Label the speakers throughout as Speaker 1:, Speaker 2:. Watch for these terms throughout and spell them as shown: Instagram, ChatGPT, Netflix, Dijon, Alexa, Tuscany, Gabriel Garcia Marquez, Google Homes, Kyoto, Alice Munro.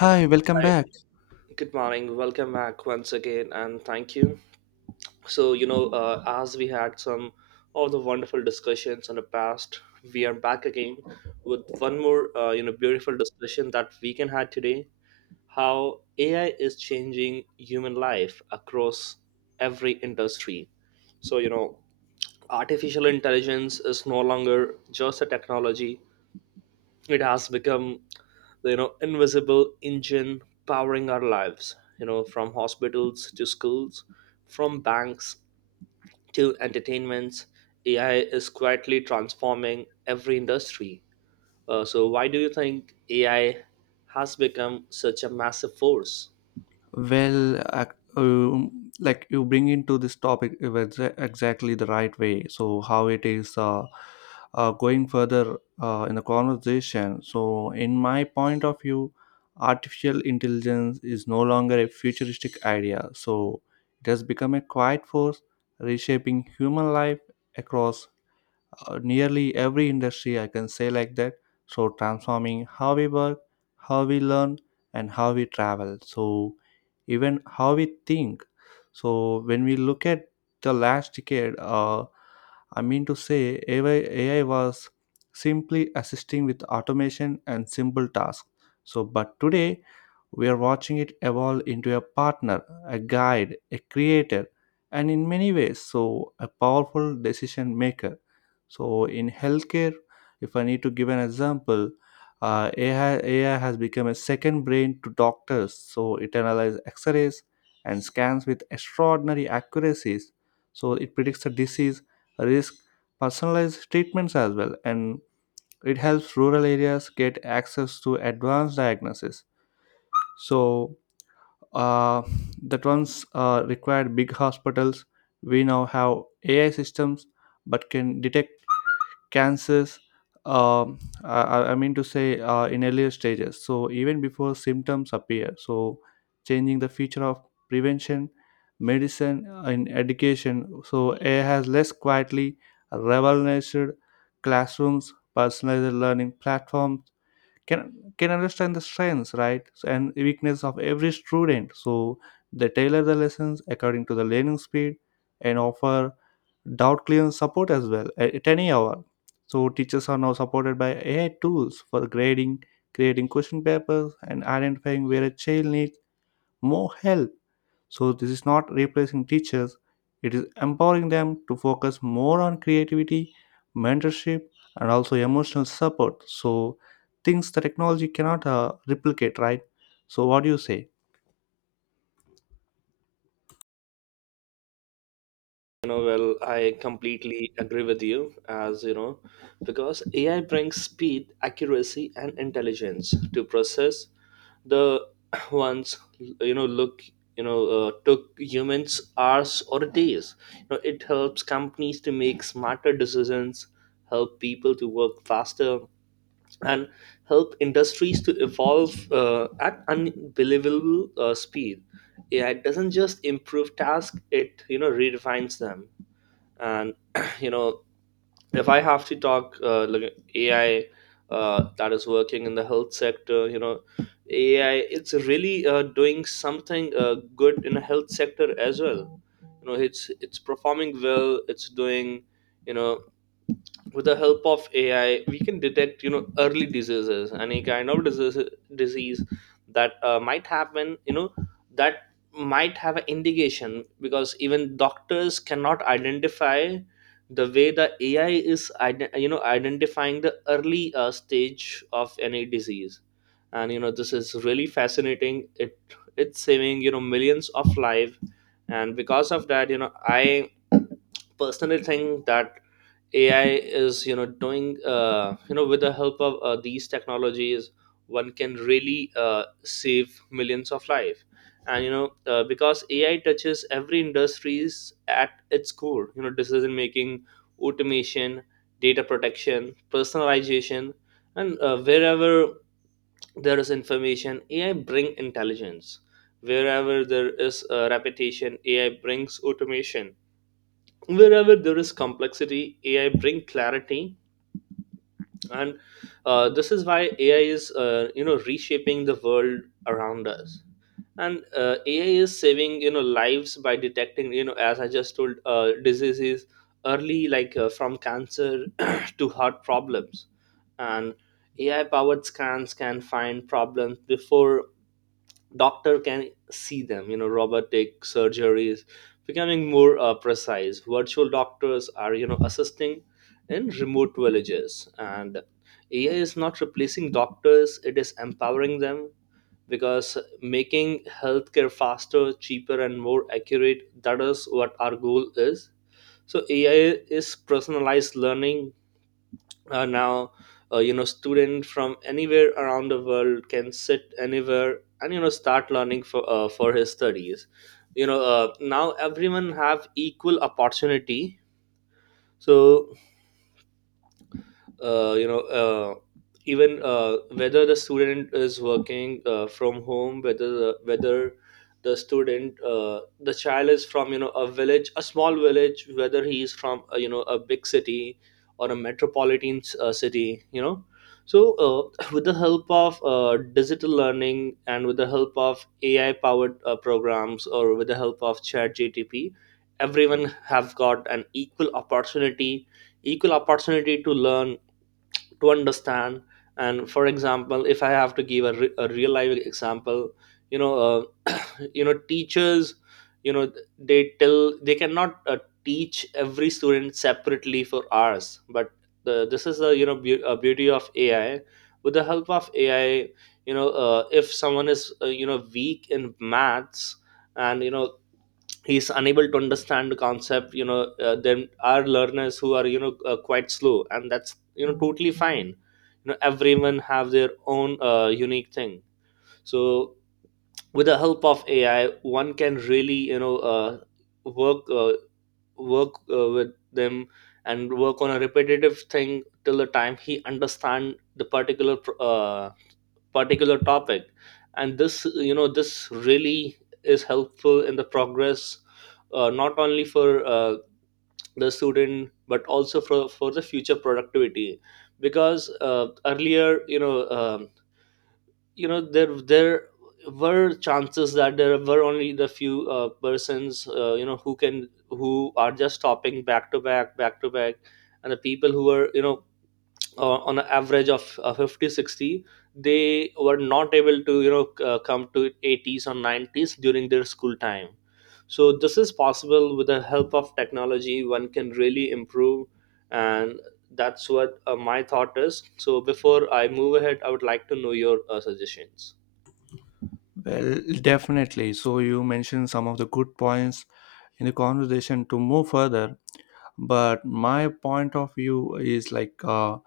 Speaker 1: Hi, welcome
Speaker 2: Hi,
Speaker 1: back.
Speaker 2: good morning. Welcome back once again, and thank you. As we had some of the wonderful discussions in the past, we are back again with one more, beautiful discussion that we can have today. How AI is changing human life across every industry. So, you know, artificial intelligence is no longer just a technology; it has become the invisible engine powering our lives, you know, from hospitals to schools, from banks to entertainments. AI is quietly transforming every industry. So why do you think AI has become such a massive force?
Speaker 1: Well, like you bring into this topic it was exactly the right way. So, how it is going further in the conversation. So, in my point of view, artificial intelligence is no longer a futuristic idea. So, it has become a quiet force reshaping human life across nearly every industry I can say like that, so transforming how we work, how we learn, and how we travel, so even how we think. So when we look at the last decade, I mean to say AI was simply assisting with automation and simple tasks, so but today we are watching it evolve into a partner, a guide, a creator, and in many ways, so a powerful decision maker. So, in healthcare, if I need to give an example, AI has become a second brain to doctors. So, it analyzes x rays and scans with extraordinary accuracies. So, it predicts the disease, risk, personalized treatments as well, and it helps rural areas get access to advanced diagnosis. So, uh, that once required big hospitals. We now have AI systems, but can detect cancers. I mean to say in earlier stages, so even before symptoms appear. So changing the feature of prevention, medicine, in education. So AI has less quietly revolutionized classrooms. Personalized learning platforms can can understand the strengths, right? So, and weakness of every student, so they tailor the lessons according to the learning speed and offer doubt clearance support as well at any hour. So teachers are now supported by ai tools for grading, creating question papers, and identifying where a child needs more help. So, this is not replacing teachers, it is empowering them to focus more on creativity, mentorship, and also emotional support. So, things the technology cannot replicate, right? So, what do you say?
Speaker 2: You know, well, I completely agree with you, as you know, because AI brings speed, accuracy, and intelligence to process the ones, you know, look, took humans hours or days. You know, it helps companies to make smarter decisions, help people to work faster, and help industries to evolve at unbelievable speed. AI doesn't just improve tasks; it redefines them. And you know, if I have to talk, like AI that is working in the health sector, you know, AI, it's really, doing something good in the health sector as well. You know, it's performing well, it's doing, you know, with the help of AI we can detect, you know, early diseases, any kind of disease that might happen, you know, that might have an indication, because even doctors cannot identify the way the AI is identifying the early stage of any disease. And you know, this is really fascinating. It's saving, you know, millions of life, and because of that, you know, I personally think that AI is, you know, doing, with the help of these technologies, one can really save millions of life. And you know, because AI touches every industries at its core. You know, decision making, automation, data protection, personalization, and wherever there is information, AI bring intelligence. Wherever there is repetition, AI brings automation. Wherever there is complexity, AI bring clarity. And this is why AI is, reshaping the world around us. And AI is saving, you know, lives by detecting, you know as I just told diseases early, like from cancer to heart problems. And AI powered scans can find problems before doctor can see them. You know, robotic surgeries becoming more precise, virtual doctors are, you know, assisting in remote villages. And AI is not replacing doctors, it is empowering them, because making healthcare faster, cheaper, and more accurate, that is what our goal is. So AI is personalized learning. Now You know, student from anywhere around the world can sit anywhere and, you know, start learning for his studies. You know, now everyone have equal opportunity. So uh, you know uh, even, whether the student is working, from home, whether the student, the child is from, you know, a village, a small village, whether he is from, a big city or a metropolitan city, you know. So with the help of digital learning and with the help of AI powered programs, or with the help of chat gtp, everyone have got an equal opportunity, equal opportunity to learn, to understand. And for example, if I have to give a real life example, you know uh, you know teachers, you know, they tell they cannot teach every student separately for hours. But this is the, beauty of AI. With the help of AI, you know, if someone is, weak in maths, and you know, he's unable to understand the concept, you know, then our learners who are, quite slow, and that's, you know, totally fine. You know, everyone have their own unique thing. So with the help of AI, one can really, work uh, work with them, and work on a repetitive thing till the time he understand the particular topic. And this, you know, this really is helpful in the progress, not only for the student, but also for the future productivity. Because earlier, you know, there were chances that there were only the few persons, you know, who can, who are just stopping back to back, back to back. And the people who are, you know, on an average of 50-60, they were not able to, come to 80s or 90s during their school time. So this is possible with the help of technology, one can really improve. And that's what my thought is. So before I move ahead, I would like to know your suggestions.
Speaker 1: Well, definitely. So you mentioned some of the good points in the conversation to move further, but my point of view is like,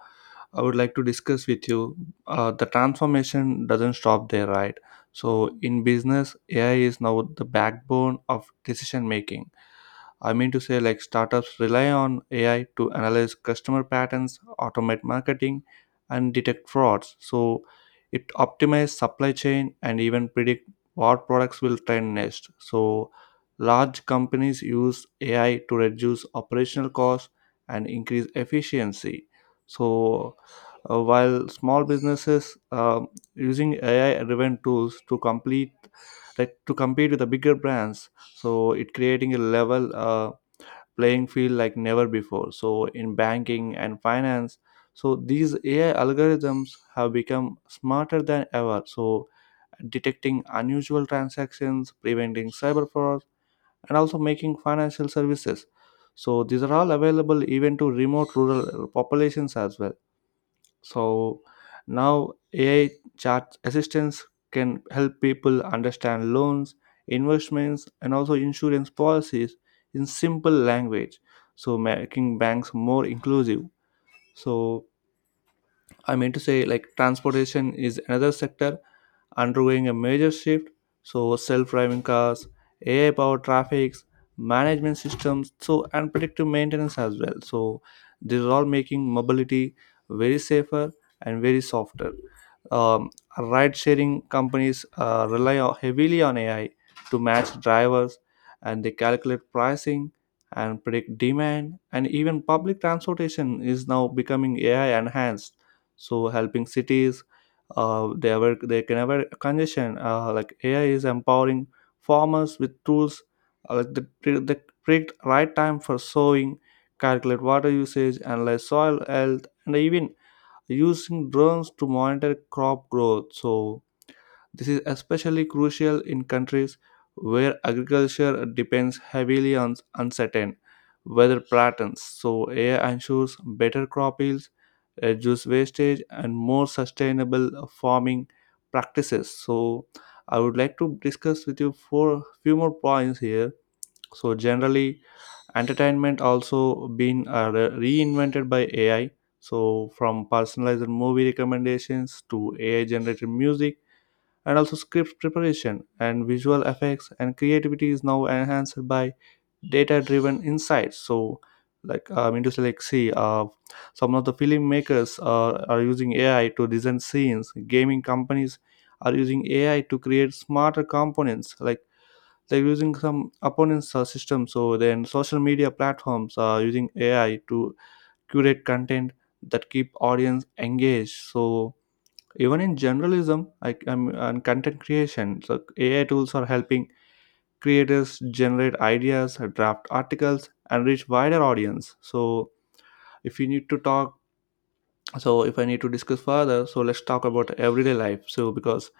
Speaker 1: I would like to discuss with you. The transformation doesn't stop there, right? So in business, AI is now the backbone of decision making. I mean to say, like startups rely on AI to analyze customer patterns, automate marketing, and detect frauds. So it optimizes supply chain and even predict what products will trend next. So large companies use AI to reduce operational costs and increase efficiency. So while small businesses using AI-driven tools to compete with the bigger brands, so it creating a level playing field like never before. So in banking and finance, so these AI algorithms have become smarter than ever. So detecting unusual transactions, preventing cyber fraud, and also making financial services. So these are all available even to remote rural populations as well. So now AI chat assistance can help people understand loans, investments, and also insurance policies in simple language. So making banks more inclusive. So I mean to say, like transportation is another sector undergoing a major shift. So, self driving cars, AI powered traffic, management systems, so and predictive maintenance as well. So, these are all making mobility very safer and very softer. Um, ride sharing companies heavily on AI to match drivers, and they calculate pricing and predict demand. And even public transportation is now becoming ai enhanced, so helping cities they ever they can ever congestion like ai is empowering farmers with tools like the predict right time for sowing, calculate water usage, analyze soil health, and even using drones to monitor crop growth. So this is especially crucial in countries where agriculture depends heavily on uncertain weather patterns. So, AI ensures better crop yields, reduced wastage, and more sustainable farming practices. So, I would like to discuss with you for few more points here. So, generally, entertainment also been reinvented by AI. So, from personalized movie recommendations to AI generated music and also script preparation and visual effects, and creativity is now enhanced by data driven insights. So like, I mean to say, like see, some of the filmmakers are using ai to design scenes. Gaming companies are using ai to create smarter components, like they're using some opponents system. So then social media platforms are using ai to curate content that keep audience engaged. So even in journalism I, am and content creation, so AI tools are helping creators generate ideas, draft articles, and reach wider audience. So if you need to talk, so if I need to discuss further, so let's talk about everyday life. So because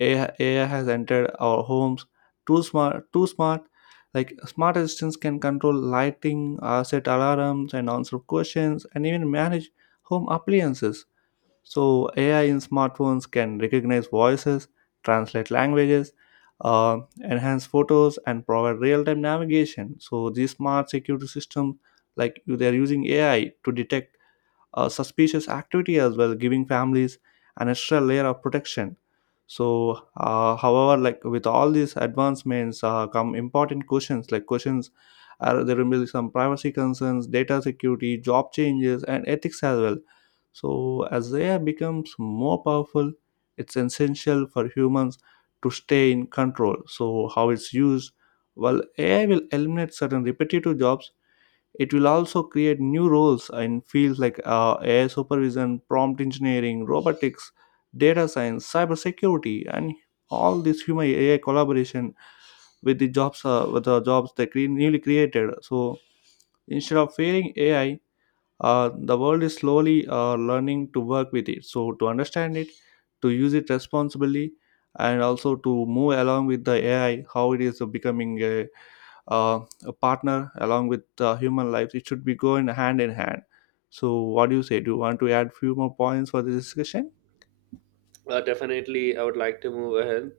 Speaker 1: AI has entered our homes too smart, too smart. Like smart assistants can control lighting, set alarms, and answer questions, and even manage home appliances. So, AI in smartphones can recognize voices, translate languages, enhance photos, and provide real time navigation. So, these smart security systems, like they are using AI to detect suspicious activity as well, giving families an extra layer of protection. So, however, like with all these advancements, come important questions like questions. There will be some privacy concerns, data security, job changes, and ethics as well. So, as AI becomes more powerful, it's essential for humans to stay in control. So, how it's used? Well, AI will eliminate certain repetitive jobs. It will also create new roles in fields like AI supervision, prompt engineering, robotics, data science, cybersecurity, and all this human AI collaboration with the jobs they newly created. So instead of fearing AI, the world is slowly learning to work with it. So to understand it, to use it responsibly, and also to move along with the AI, how it is becoming uh, a partner along with human lives. It should be going hand in hand. So what do you say? Do you want to add few more points for this discussion?
Speaker 2: Definitely, I would like to move ahead.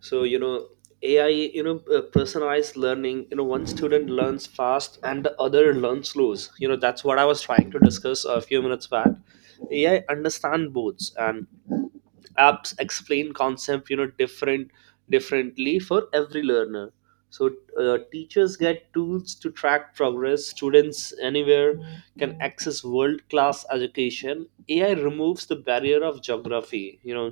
Speaker 2: So you know, AI, you know, personalized learning, you know, one student learns fast and the other learns slow. You know, that's what I was trying to discuss a few minutes back. AI understand both, and apps explain concept, you know, differently for every learner. So teachers get tools to track progress, students anywhere can access world class education. AI removes the barrier of geography. You know,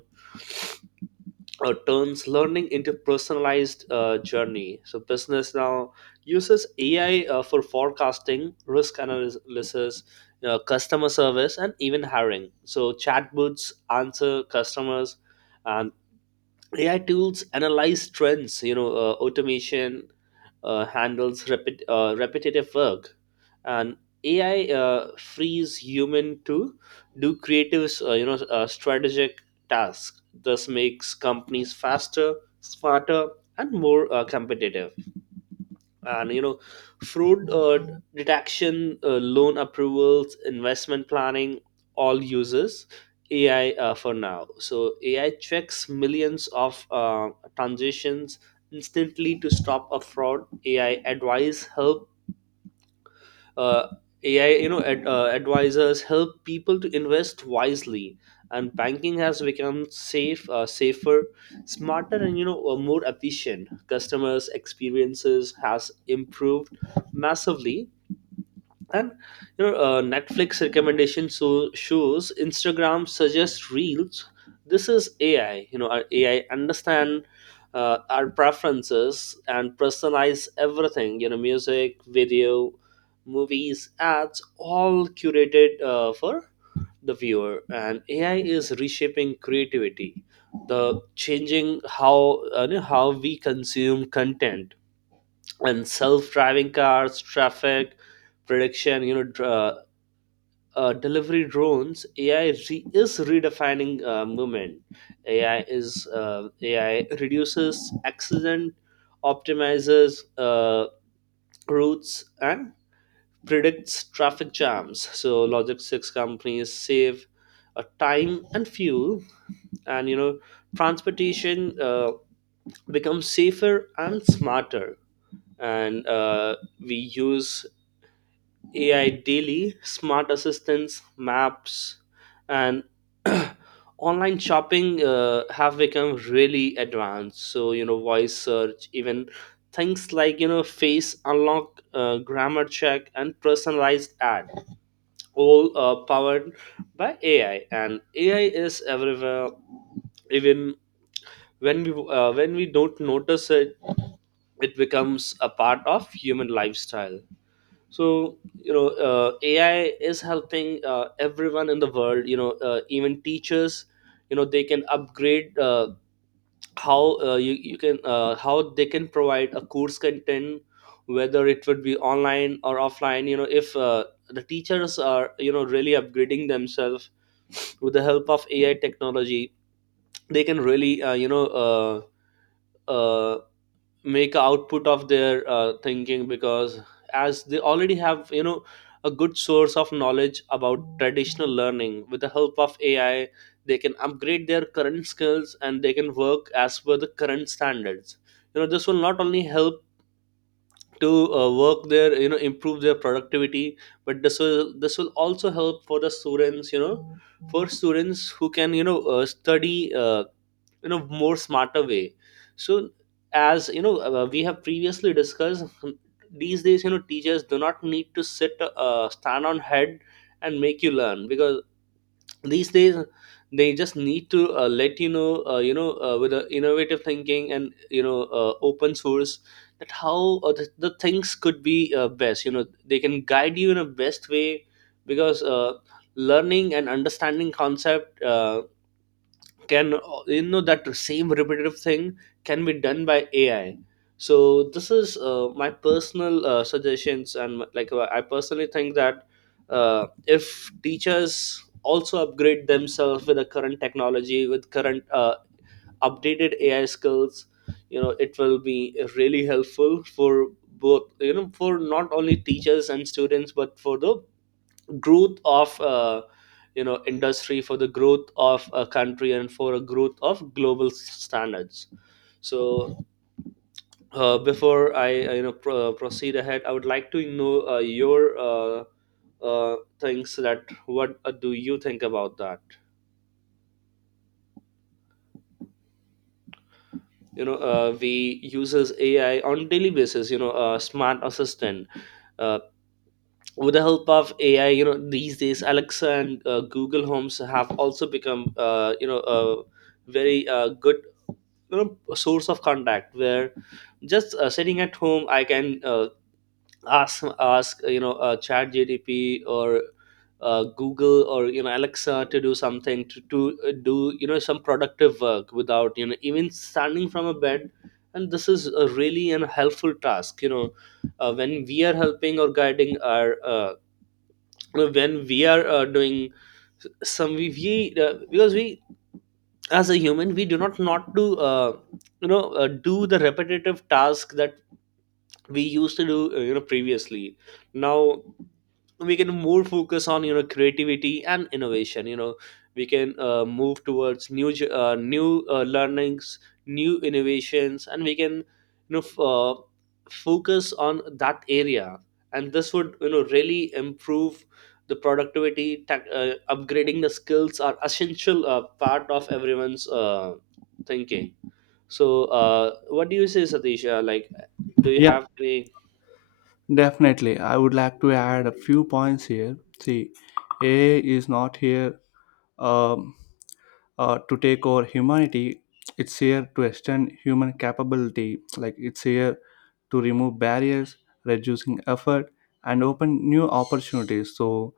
Speaker 2: turns learning into personalized journey. So business now uses AI for forecasting, risk analysis, customer service, and even hiring. So chatbots answer customers, and AI tools analyze trends. You know, automation handles repetitive work, and AI frees human to do creative, strategic tasks. This makes companies faster, smarter, and more competitive. And you know, fraud detection, loan approvals, investment planning, all uses AI for now. So AI checks millions of transactions instantly to stop a fraud. AI advice help, uh, AI, you know, ad, uh, advisors help people to invest wisely, and banking has become safer, smarter, and, more efficient. Customers' experiences has improved massively, and you know, Netflix recommendation so shows, Instagram suggests reels, this is AI. You know, our AI understand our preferences and personalize everything. You know, music, video, movies, ads, all curated for the viewer. And AI is reshaping creativity, the changing how, how we consume content. And self-driving cars, traffic prediction, you know, delivery drones, is redefining movement. AI reduces accident, optimizes uh, routes, and predicts traffic jams. So logistics companies save time and fuel. And you know, transportation becomes safer and smarter. And we use AI daily, smart assistants, maps, and online shopping have become really advanced. So, you know, voice search, even things like, you know, face unlock, grammar check, and personalized ad, all powered by AI. And AI is everywhere, even when we don't notice it, it becomes a part of human lifestyle. So you know, AI is helping everyone in the world. You know, even teachers, you know, they can upgrade, you can, how they can provide a course content, whether it would be online or offline. You know, if the teachers are, you know, really upgrading themselves with the help of AI technology, they can really, uh, make a output of their thinking. Because as they already have, you know, a good source of knowledge about traditional learning, with the help of AI they can upgrade their current skills, and they can work as per the current standards. You know, this will not only help to work there, you know, improve their productivity, but this will also help for the students. You know, for students who can, study, more smarter way. So as you know, we have previously discussed, these days, you know, teachers do not need to sit stand on head and make you learn, because these days they just need to let you know, with the innovative thinking, and you know, open source, that how, the things could be best. You know, they can guide you in a best way. Because learning and understanding concept can, you know, that same repetitive thing can be done by AI. So this is my personal suggestions. And like, I personally think that uh, if teachers also upgrade themselves with the current technology, with current updated AI skills, you know, it will be really helpful for both. You know, for not only teachers and students but for the growth of industry, for the growth of a country, and for a growth of global standards. So before I proceed ahead, I would like to know your things that what do you think about that. We uses AI on daily basis, smart assistant. uh, with the help of AI, these days Alexa and Google Homes have also become, very good, you know, a source of contact where just sitting at home I can ask chat gdp or google or alexa to do something, to do, you know, some productive work without, you know, even standing from a bed. And this is a really an helpful task, when we are helping or guiding our, when we are doing some, we because we as a human we do not not do, do the repetitive task that we used to do, previously. Now we can more focus on, you know, creativity and innovation. You know, we can move towards new learnings, new innovations, and we can, you know f- uh, focus on that area. And this would, you know, really improve the productivity. Upgrading the skills are essential part of everyone's thinking. So what do you say, satish? Like, do you
Speaker 1: Yeah,
Speaker 2: have any?
Speaker 1: definitely. I would like to add a few points here. See, AI is not here um, to take over humanity. It's here to extend human capability. Like it's here to remove barriers, reducing effort, and open new opportunities. So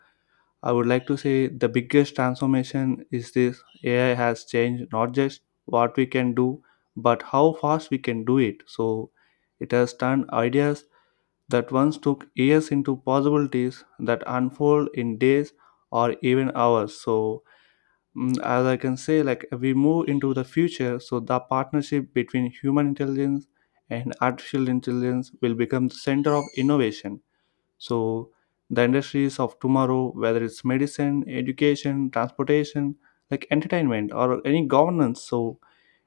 Speaker 1: I would like to say the biggest transformation is this: AI has changed not just what we can do, but how fast we can do it. So it has turned ideas that once took years into possibilities that unfold in days or even hours. So, as I can say, like we move into the future, so the partnership between human intelligence and artificial intelligence will become the center of innovation. So the industries of tomorrow, whether it's medicine, education, transportation, like entertainment or any governance, so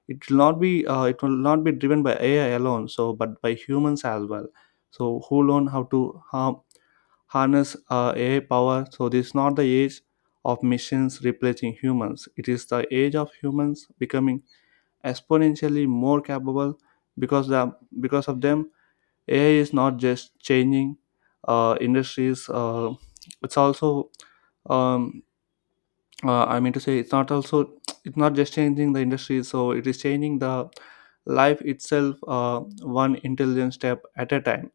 Speaker 1: it will not be driven by ai alone, so but by humans as well, so who learn how to har- harness ai power. So this is not the age of machines replacing humans. It is the age of humans becoming exponentially more capable because, because of them, ai is not just changing industries, it's also, um, I mean to say, it's not just changing the industry, so it is changing the life itself, one intelligent step at a time.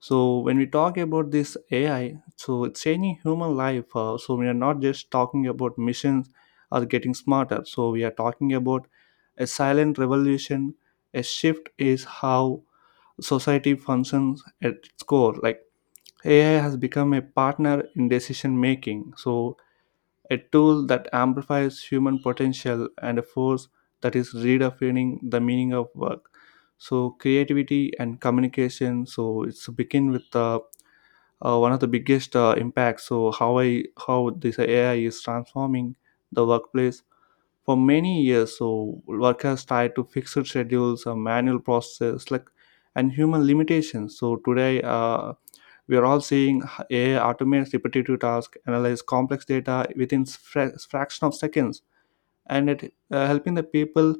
Speaker 1: So when we talk about this AI, so it's changing human life. So we are not just talking about missions or getting smarter. So we are talking about a silent revolution. A shift is how society functions at its core. Like AI has become a partner in decision making. So a tool that amplifies human potential and a force that is redefining the meaning of work, so creativity and communication, so it's begin with one of the biggest impacts. So how I how this ai is transforming the workplace. For many years, so workers has tied to fixed schedules, manual processes, like, and human limitations. So today, we are all seeing AI automate repetitive tasks, analyze complex data within fraction of seconds, and it helping the people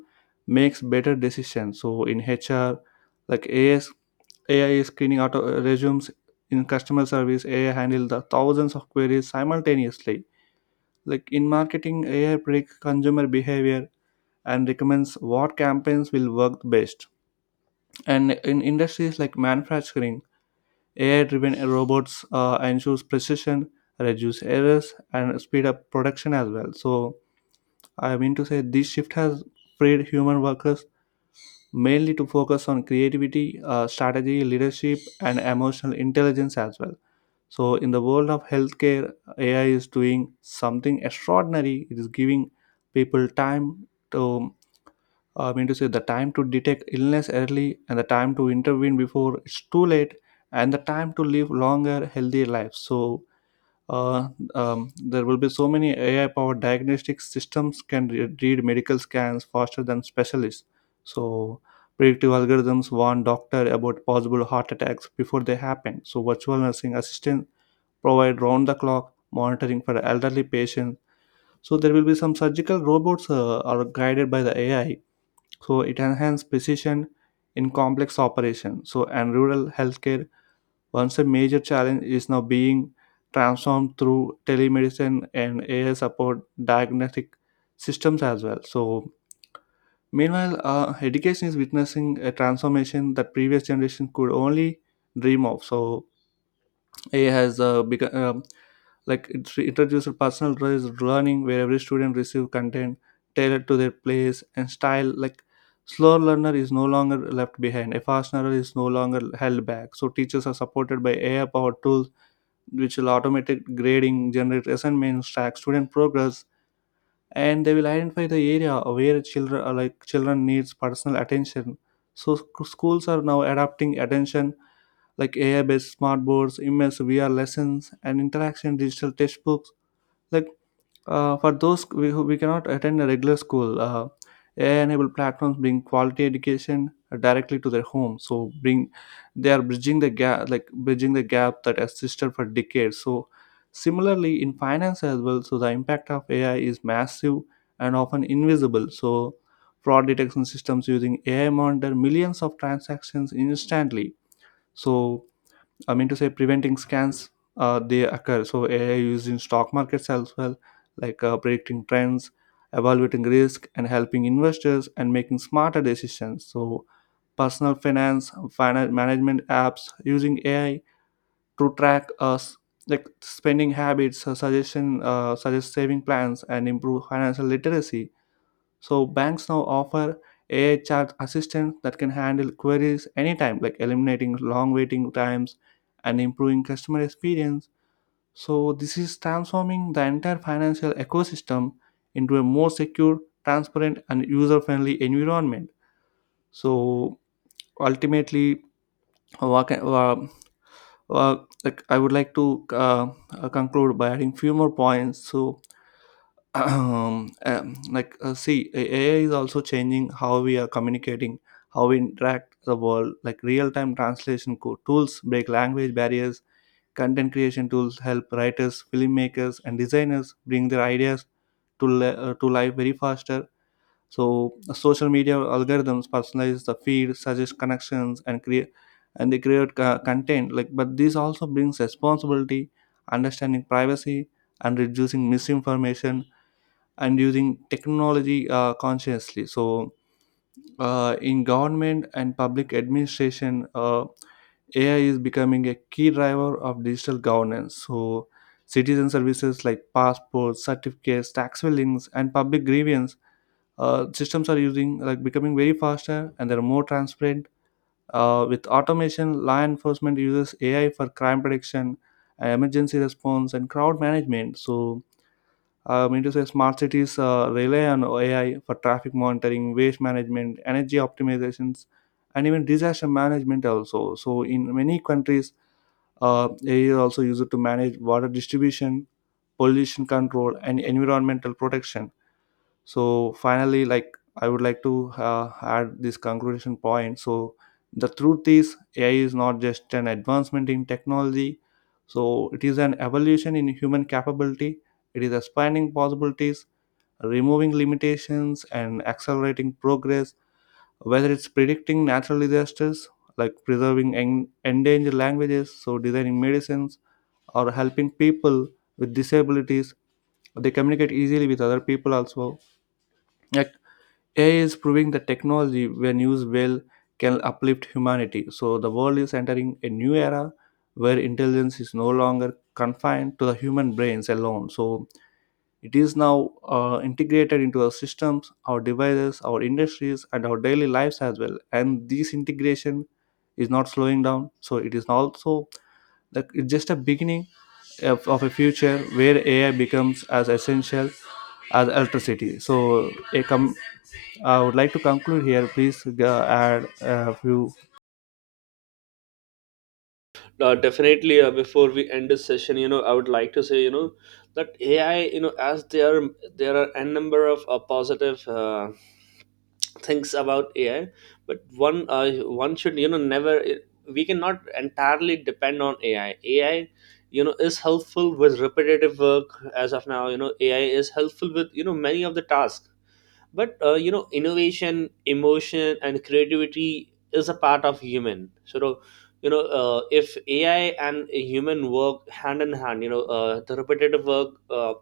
Speaker 1: makes better decisions. So in HR, like AI is A I is screening auto resumes in customer service. AI handle the thousands of queries simultaneously. Like in marketing, AI predicts consumer behavior and recommends what campaigns will work best. And in industries like manufacturing, AI-driven robots ensures precision, reduce errors, and speed up production as well. So I mean to say this shift has freed human workers mainly to focus on creativity, strategy, leadership, and emotional intelligence as well. So in the world of healthcare, AI is doing something extraordinary. It is giving people time to, I mean to say, the time to detect illness early, and the time to intervene before it's too late, and the time to live longer, healthier lives. So uh, there will be so many AI-powered diagnostic systems can read medical scans faster than specialists. So predictive algorithms warn doctor about possible heart attacks before they happen. So virtual nursing assistants provide round-the-clock monitoring for elderly patients. So there will be some surgical robots are guided by the AI, so it enhances precision in complex operation. So and rural healthcare, once a major challenge, is now being transformed through telemedicine and ai support diagnostic systems as well. So meanwhile, education is witnessing a transformation that previous generation could only dream of. So ai has become, like, it introduced personalized learning where every student receives content tailored to their place and style. Like slower learner is no longer left behind, a fast learner is no longer held back. So teachers are supported by ai powered tools which will automatic grading, generate assignments, track student progress, and they will identify the area where children are, like children needs personal attention. So schools are now adapting attention like ai based smart boards, immersive vr lessons, and interaction digital textbooks, like, for those who we cannot attend a regular school, AI-enabled platforms bring quality education directly to their home. So bring, they are bridging the gap, like bridging the gap that existed for decades. So similarly in finance as well. So the impact of AI is massive and often invisible. So fraud detection systems using AI monitor millions of transactions instantly. So I mean to say preventing scans they occur. So AI used in stock markets as well, like predicting trends, evaluating risk, and helping investors and making smarter decisions. So personal finance management apps using AI to track us like spending habits, suggest saving plans, and improve financial literacy. So banks now offer AI chat assistants that can handle queries anytime, like eliminating long waiting times and improving customer experience. So this is transforming the entire financial ecosystem into a more secure, transparent, and user-friendly environment. So ultimately, what can, uh, like I would like to conclude by adding few more points. So see, ai is also changing how we are communicating, how we interact the world, like real-time translation tools break language barriers, content creation tools help writers, filmmakers, and designers bring their ideas to, to life very faster. So social media algorithms personalize the feed, suggest connections, and create and they create content, like, but this also brings responsibility, understanding privacy, and reducing misinformation, and using technology consciously. So in government and public administration, ai is becoming a key driver of digital governance. So citizen services like passports, certificates, tax filings, and public grievance systems are using, like, becoming very faster and they're more transparent with automation. Law enforcement uses ai for crime prediction, emergency response, and crowd management. So I mean to say smart cities rely on AI for traffic monitoring, waste management, energy optimizations, and even disaster management also. So in many countries, AI is also used to manage water distribution, pollution control, and environmental protection. So finally, like, I would like to add this conclusion point. So the truth is, AI is not just an advancement in technology. So it is an evolution in human capability. It is expanding possibilities, removing limitations, and accelerating progress, whether it's predicting natural disasters, like preserving endangered languages, so designing medicines, or helping people with disabilities. They communicate easily with other people also. Like AI is proving that technology, when used well, can uplift humanity. So the world is entering a new era where intelligence is no longer confined to the human brains alone. So it is now integrated into our systems, our devices, our industries, and our daily lives as well. And this integration is not slowing down. So it is also, like, it's just a beginning of a future where AI becomes as essential as electricity. So I would like to conclude here. Please add a few.
Speaker 2: Definitely. Before we end this session, you know, I would like to say, you know, that AI, you know as there there are a number of positive things about AI. But one should, you know, never, we cannot entirely depend on AI. You know, is helpful with repetitive work. As of now, you know, AI is helpful with, you know, many of the tasks. But you know, innovation, emotion, and creativity is a part of human. So if AI and a human work hand in hand, the repetitive work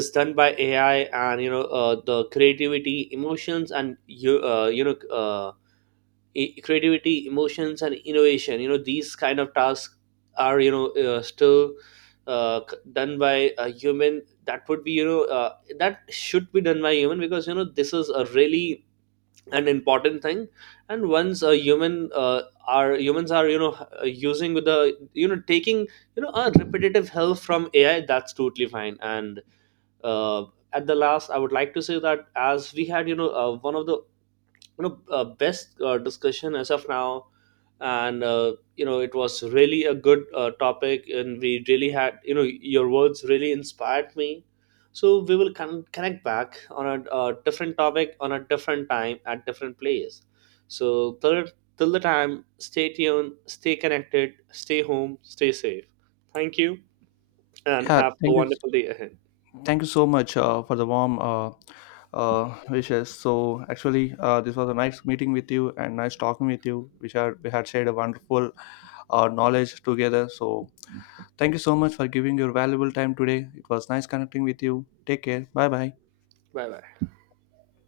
Speaker 2: is done by AI, and, you know, the creativity, emotions, and uh, creativity, emotions, and innovation, you know, these kind of tasks are, still done by a human. That would be, you know, that should be done by human, because, you know, this is a really an important thing. And once a human are humans are, you know, using with the, you know, taking, you know, a repetitive help from AI, that's totally fine. And uh, at the last, I would like to say that as we had, you know, one of the, you know, best discussion as of now, and you know, it was really a good topic, and we really had, you know, your words really inspired me. So we will connect back on a different topic, on a different time, at different place. So till the time, stay tuned, stay connected, stay home, stay safe. Thank you, and
Speaker 1: Yeah,
Speaker 2: have a
Speaker 1: thank you.
Speaker 2: wonderful day ahead.
Speaker 1: Thank you so much for the warm wishes. So actually, this was a nice meeting with you and nice talking with you. We had shared a wonderful knowledge together. So thank you so much for giving your valuable time today. It was nice connecting with you. Take care. Bye bye.
Speaker 2: Bye bye.